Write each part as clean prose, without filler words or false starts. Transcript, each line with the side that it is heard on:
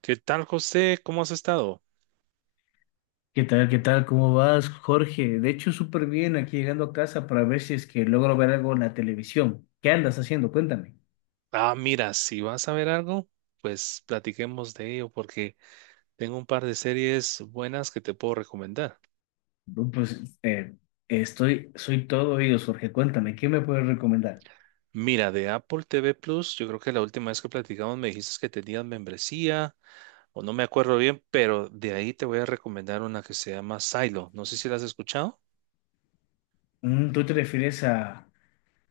right: ¿Qué tal, José? ¿Cómo has estado?
left: ¿Qué tal? ¿Qué tal? ¿Cómo vas, Jorge? De hecho, súper bien aquí llegando a casa para ver si es que logro ver algo en la televisión. ¿Qué andas haciendo? Cuéntame.
right: Ah, mira, si vas a ver algo, pues platiquemos de ello porque tengo un par de series buenas que te puedo recomendar.
left: No, pues soy todo oídos, Jorge. Cuéntame, ¿qué me puedes recomendar?
right: Mira, de Apple TV Plus, yo creo que la última vez que platicamos me dijiste que tenías membresía o no me acuerdo bien, pero de ahí te voy a recomendar una que se llama Silo. No sé si la has escuchado.
left: Mm, ¿tú te refieres a...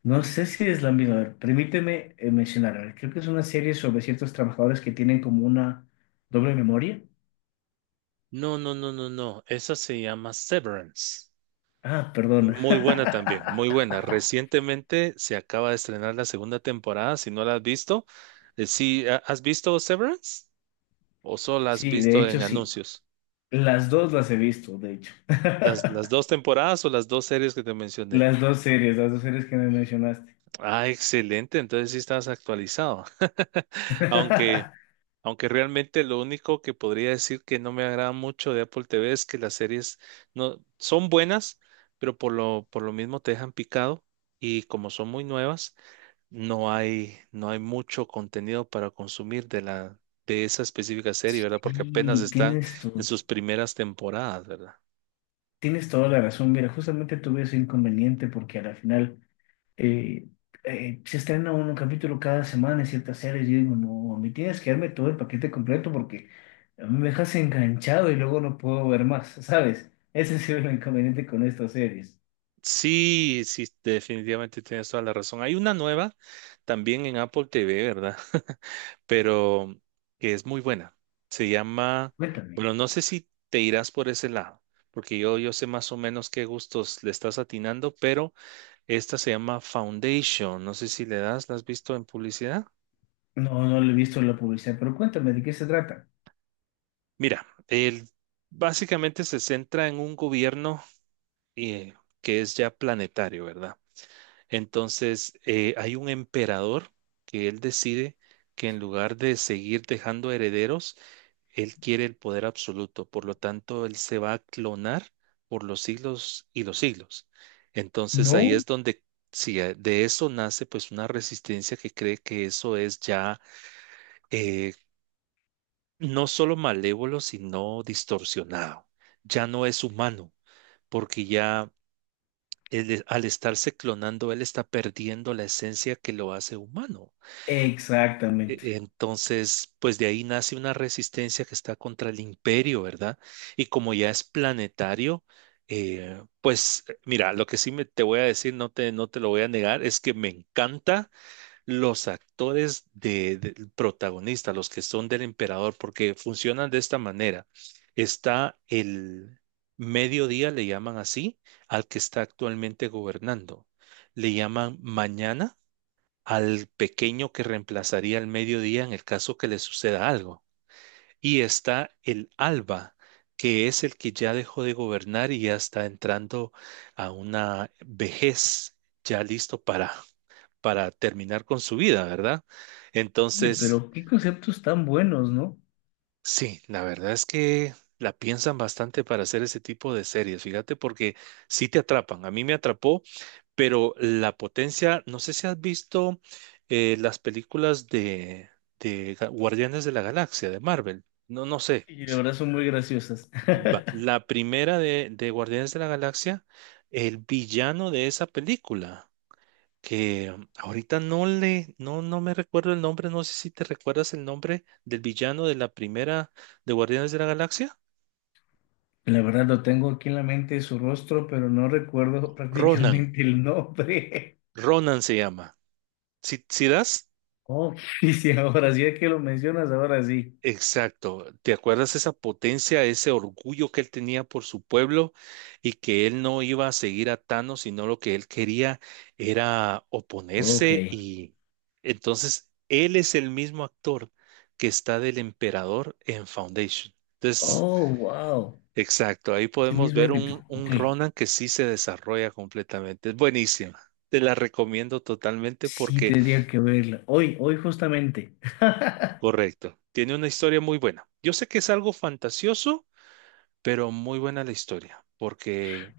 left: No sé si es la misma. A ver, permíteme mencionar. A ver, creo que es una serie sobre ciertos trabajadores que tienen como una doble memoria.
right: No, no, no, no, no. Esa se llama Severance.
left: Ah, perdona.
right: Muy buena también, muy buena. Recientemente se acaba de estrenar la segunda temporada, si no la has visto. Sí, ¿has visto Severance? ¿O solo la has
left: Sí, de
right: visto en
left: hecho, sí.
right: anuncios?
left: Las dos las he visto, de hecho.
right: Las dos temporadas o las dos series que te mencioné.
left: Las dos series que me mencionaste.
right: Ah, excelente, entonces sí estás actualizado. Aunque, aunque realmente lo único que podría decir que no me agrada mucho de Apple TV es que las series no son buenas, pero por lo mismo te dejan picado y como son muy nuevas no hay mucho contenido para consumir de esa específica serie, ¿verdad? Porque apenas
left: sí
right: está
left: tienes
right: en
left: tu,
right: sus primeras temporadas, ¿verdad?
left: Tienes toda la razón. Mira, justamente tuve ese inconveniente porque a la final eh, se estrena un capítulo cada semana en ciertas series. Yo digo, no, a mí tienes que darme todo el paquete completo porque a mí me dejas enganchado y luego no puedo ver más, ¿sabes? Ese ha sido el inconveniente con estas series.
right: Sí, sí, definitivamente tienes toda la razón. Hay una nueva también en Apple TV, ¿verdad? Pero que es muy buena. Se llama,
left: Cuéntame.
right: bueno, no sé si te irás por ese lado, porque yo sé más o menos qué gustos le estás atinando, pero esta se llama Foundation. No sé si le das, ¿la has visto en publicidad?
left: No, no le he visto la publicidad, pero cuéntame, ¿de qué se trata?
right: Mira, básicamente se centra en un gobierno eh, que es ya planetario, ¿verdad? Entonces, hay un emperador que él decide que en lugar de seguir dejando herederos, él quiere el poder absoluto. Por lo tanto, él se va a clonar por los siglos y los siglos. Entonces, ahí
left: No,
right: es donde, si de eso nace pues una resistencia que cree que eso es ya eh, no solo malévolo, sino distorsionado. Ya no es humano, porque ya al estarse clonando, él está perdiendo la esencia que lo hace humano.
left: exactamente.
right: Entonces, pues de ahí nace una resistencia que está contra el imperio, ¿verdad? Y como ya es planetario, pues mira, lo que sí te voy a decir, no te lo voy a negar, es que me encanta los actores del protagonista, los que son del emperador, porque funcionan de esta manera. Está el mediodía, le llaman así, al que está actualmente gobernando. Le llaman mañana al pequeño que reemplazaría al mediodía en el caso que le suceda algo. Y está el alba, que es el que ya dejó de gobernar y ya está entrando a una vejez, ya listo para terminar con su vida, ¿verdad?
left: Oye,
right: Entonces,
left: pero qué conceptos tan buenos, ¿no?
right: sí, la verdad es que la piensan bastante para hacer ese tipo de series, fíjate, porque sí te atrapan. A mí me atrapó, pero la potencia, no sé si has visto las películas de Guardianes de la Galaxia, de Marvel, no, no sé.
left: Y la
right: Si
left: verdad son muy graciosas.
right: La primera de Guardianes de la Galaxia, el villano de esa película, que ahorita no me recuerdo el nombre, no sé si te recuerdas el nombre del villano de la primera de Guardianes de la Galaxia.
left: La verdad lo tengo aquí en la mente su rostro, pero no recuerdo
right: Ronan,
left: prácticamente el nombre.
right: Ronan se llama. ¿Si, das?
left: Oh, y si ahora sí es que lo mencionas, ahora sí.
right: Exacto. ¿Te acuerdas esa potencia, ese orgullo que él tenía por su pueblo y que él no iba a seguir a Thanos, sino lo que él quería era
left: Ok.
right: oponerse y entonces él es el mismo actor que está del emperador en Foundation? Entonces,
left: Oh, wow.
right: exacto, ahí
left: Es el
right: podemos
left: mismo
right: ver
left: ímpetu.
right: un
left: Ok.
right: Ronan que sí se desarrolla completamente. Es buenísima. Te la recomiendo totalmente
left: Sí,
right: porque,
left: tendría que verla. Hoy, hoy justamente.
right: correcto, tiene una historia muy buena. Yo sé que es algo fantasioso, pero muy buena la historia, porque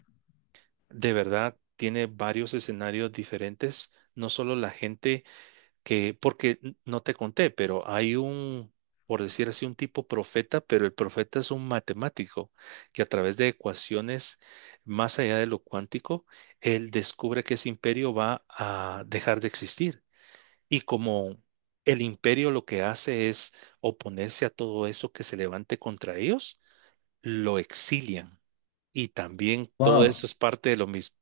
right: de verdad tiene varios escenarios diferentes, no solo la gente que, porque no te conté, pero hay un, por decir así, un tipo profeta, pero el profeta es un matemático que a través de ecuaciones más allá de lo cuántico, él descubre que ese imperio va a dejar de existir. Y como el imperio lo que hace es oponerse a todo eso que se levante contra ellos, lo exilian. Y también todo eso
left: Wow.
right: es parte de lo mismo.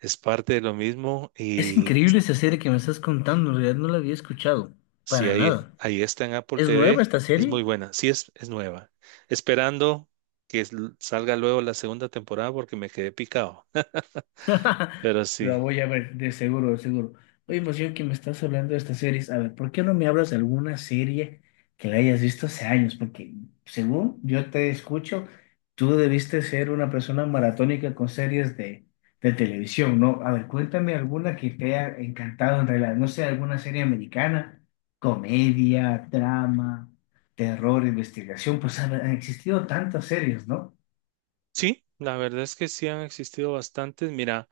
right: Es parte de lo mismo
left: Es
right: y
left: increíble esa serie que me estás contando. En realidad no la había escuchado.
right: si
left: Para
right: ahí,
left: nada.
right: ahí está en Apple
left: ¿Es nueva
right: TV,
left: esta
right: es
left: serie?
right: muy buena. Sí, es nueva. Esperando que salga luego la segunda temporada porque me quedé picado. Pero
left: La
right: sí,
left: voy a ver, de seguro, de seguro. Oye, pues yo que me estás hablando de estas series, a ver, ¿por qué no me hablas de alguna serie que la hayas visto hace años? Porque según yo te escucho, tú debiste ser una persona maratónica con series de televisión, ¿no? A ver, cuéntame alguna que te haya encantado en realidad, no sé, alguna serie americana, comedia, drama, terror, investigación, pues han existido tantas series, ¿no?
right: sí, la verdad es que sí han existido bastantes. Mira,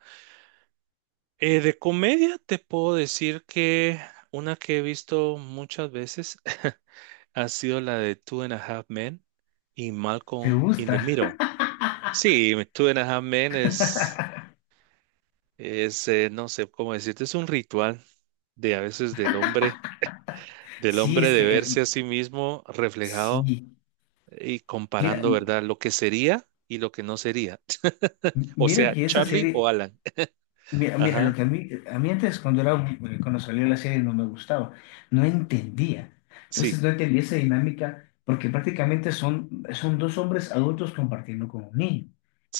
right: de comedia te puedo decir que una que he visto muchas veces ha sido la de Two and a Half Men y
left: ¿Te
right: Malcolm in the
left: gusta?
right: Middle. Sí, Two and a Half Men es no sé cómo decirte, es un ritual de a veces del
left: Sí,
right: hombre
left: es
right: de
left: que
right: verse a sí mismo reflejado
left: sí,
right: y
left: mira,
right: comparando, ¿verdad? Lo que sería y lo que no sería. O
left: mira
right: sea,
left: que esa
right: Charlie o
left: serie,
right: Alan.
left: mira, mira, lo
right: Ajá,
left: que a mí antes cuando era, cuando salió la serie no me gustaba, no entendía.
right: sí,
left: Entonces no entendía esa dinámica porque prácticamente son, son dos hombres adultos compartiendo con un niño.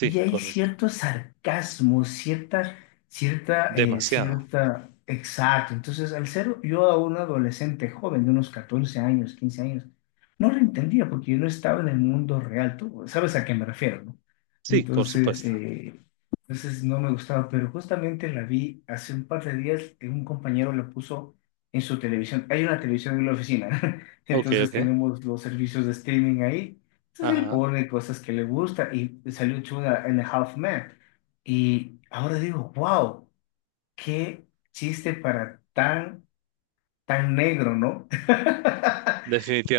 left: Y hay
right: correcto.
left: cierto sarcasmo, cierta, cierta,
right: Demasiado.
left: cierta, exacto. Entonces al ser yo a un adolescente joven de unos 14 años, 15 años, no lo entendía porque yo no estaba en el mundo real, tú sabes a qué me refiero, ¿no?
right: Sí, por
left: Entonces,
right: supuesto.
left: entonces no me gustaba, pero justamente la vi hace un par de días, un compañero la puso en su televisión. Hay una televisión en la oficina,
right: Ok,
left: entonces
right: ok.
left: tenemos los servicios de streaming ahí. Entonces él
right: Ajá,
left: pone cosas que le gusta y salió Chuda en Half Man. Y ahora digo, wow, qué chiste para tan, tan negro, ¿no?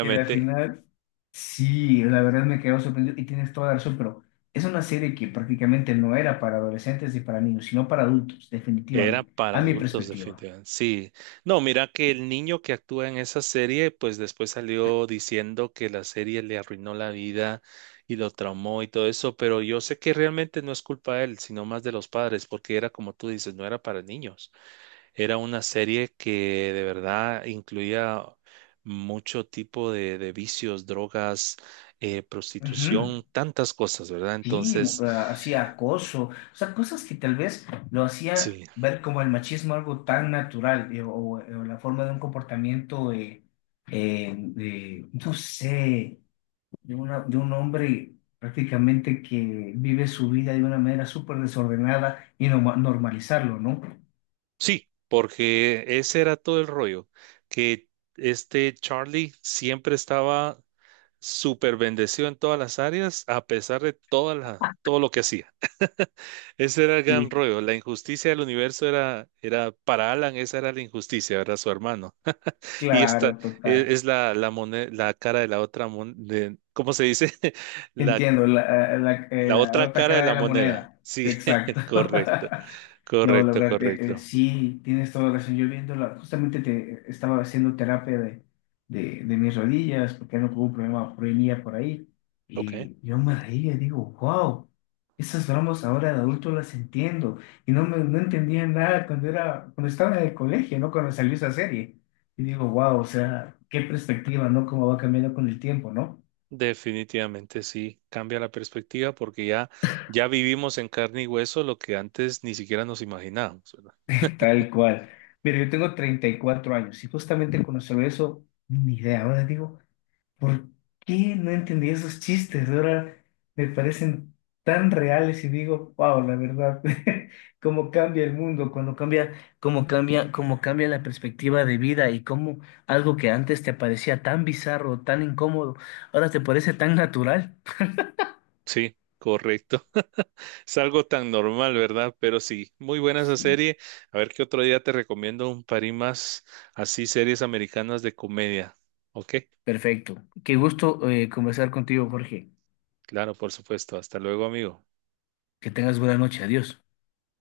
left: Y al final sí, la verdad me quedo sorprendido y tienes toda la razón, pero es una serie que prácticamente no era para adolescentes ni para niños, sino para adultos,
right: Era
left: definitivamente,
right: para
left: a mi
right: adultos,
left: perspectiva.
right: definitivamente. Sí. No, mira que el niño que actúa en esa serie, pues después salió diciendo que la serie le arruinó la vida y lo traumó y todo eso, pero yo sé que realmente no es culpa de él, sino más de los padres, porque era como tú dices, no era para niños. Era una serie que de verdad incluía mucho tipo de vicios, drogas,
left: Ujú.
right: prostitución, tantas cosas, ¿verdad?
left: Sí,
right: Entonces,
left: hacía acoso, o sea, cosas que tal vez lo hacía
right: sí.
left: ver como el machismo algo tan natural o la forma de un comportamiento, de, no sé, de, de un hombre prácticamente que vive su vida de una manera súper desordenada y normalizarlo, ¿no?
right: Sí, porque ese era todo el rollo, que este Charlie siempre estaba súper bendecido en todas las áreas, a pesar de todo lo que hacía. Ese era el gran
left: Sí,
right: rollo. La injusticia del universo era para Alan, esa era la injusticia, era su hermano. Y esta
left: claro, total.
right: es, la cara de la otra, ¿cómo se dice? La,
left: Entiendo, la, la,
right: la
left: la
right: otra
left: otra
right: cara de
left: cara de
right: la
left: la
right: moneda.
left: moneda.
right: Sí,
left: Exacto.
right: correcto,
left: No, la
right: correcto,
left: verdad,
right: correcto.
left: sí, tienes toda la razón. Yo viendo, justamente te, estaba haciendo terapia de mis rodillas porque no tuvo un problema venía por ahí.
right: Ok.
left: Y yo me reía y digo, wow, esas bromas ahora de adulto las entiendo. Y no, no entendía nada cuando, era, cuando estaba en el colegio, ¿no? Cuando salió esa serie. Y digo, wow, o sea, qué perspectiva, ¿no? Cómo va cambiando con el tiempo, ¿no?
right: Definitivamente sí, cambia la perspectiva porque ya, ya vivimos en carne y hueso lo que antes ni siquiera nos imaginábamos, ¿verdad?
left: Tal cual. Mira, yo tengo 34 años y justamente cuando se ve eso, ni idea. Ahora digo, ¿por qué no entendí esos chistes? Ahora me parecen tan reales y digo, wow, la verdad, cómo cambia el mundo, cuando cambia, cómo cambia, cómo cambia la perspectiva de vida y cómo algo que antes te parecía tan bizarro, tan incómodo, ahora te parece tan natural.
right: Sí, correcto. Es algo tan normal, ¿verdad? Pero sí, muy buena esa
left: Sí,
right: serie. A ver qué otro día te recomiendo un par y más así series americanas de comedia. Ok,
left: perfecto. Qué gusto conversar contigo, Jorge.
right: claro, por supuesto. Hasta luego, amigo.
left: Que tengas buena noche. Adiós.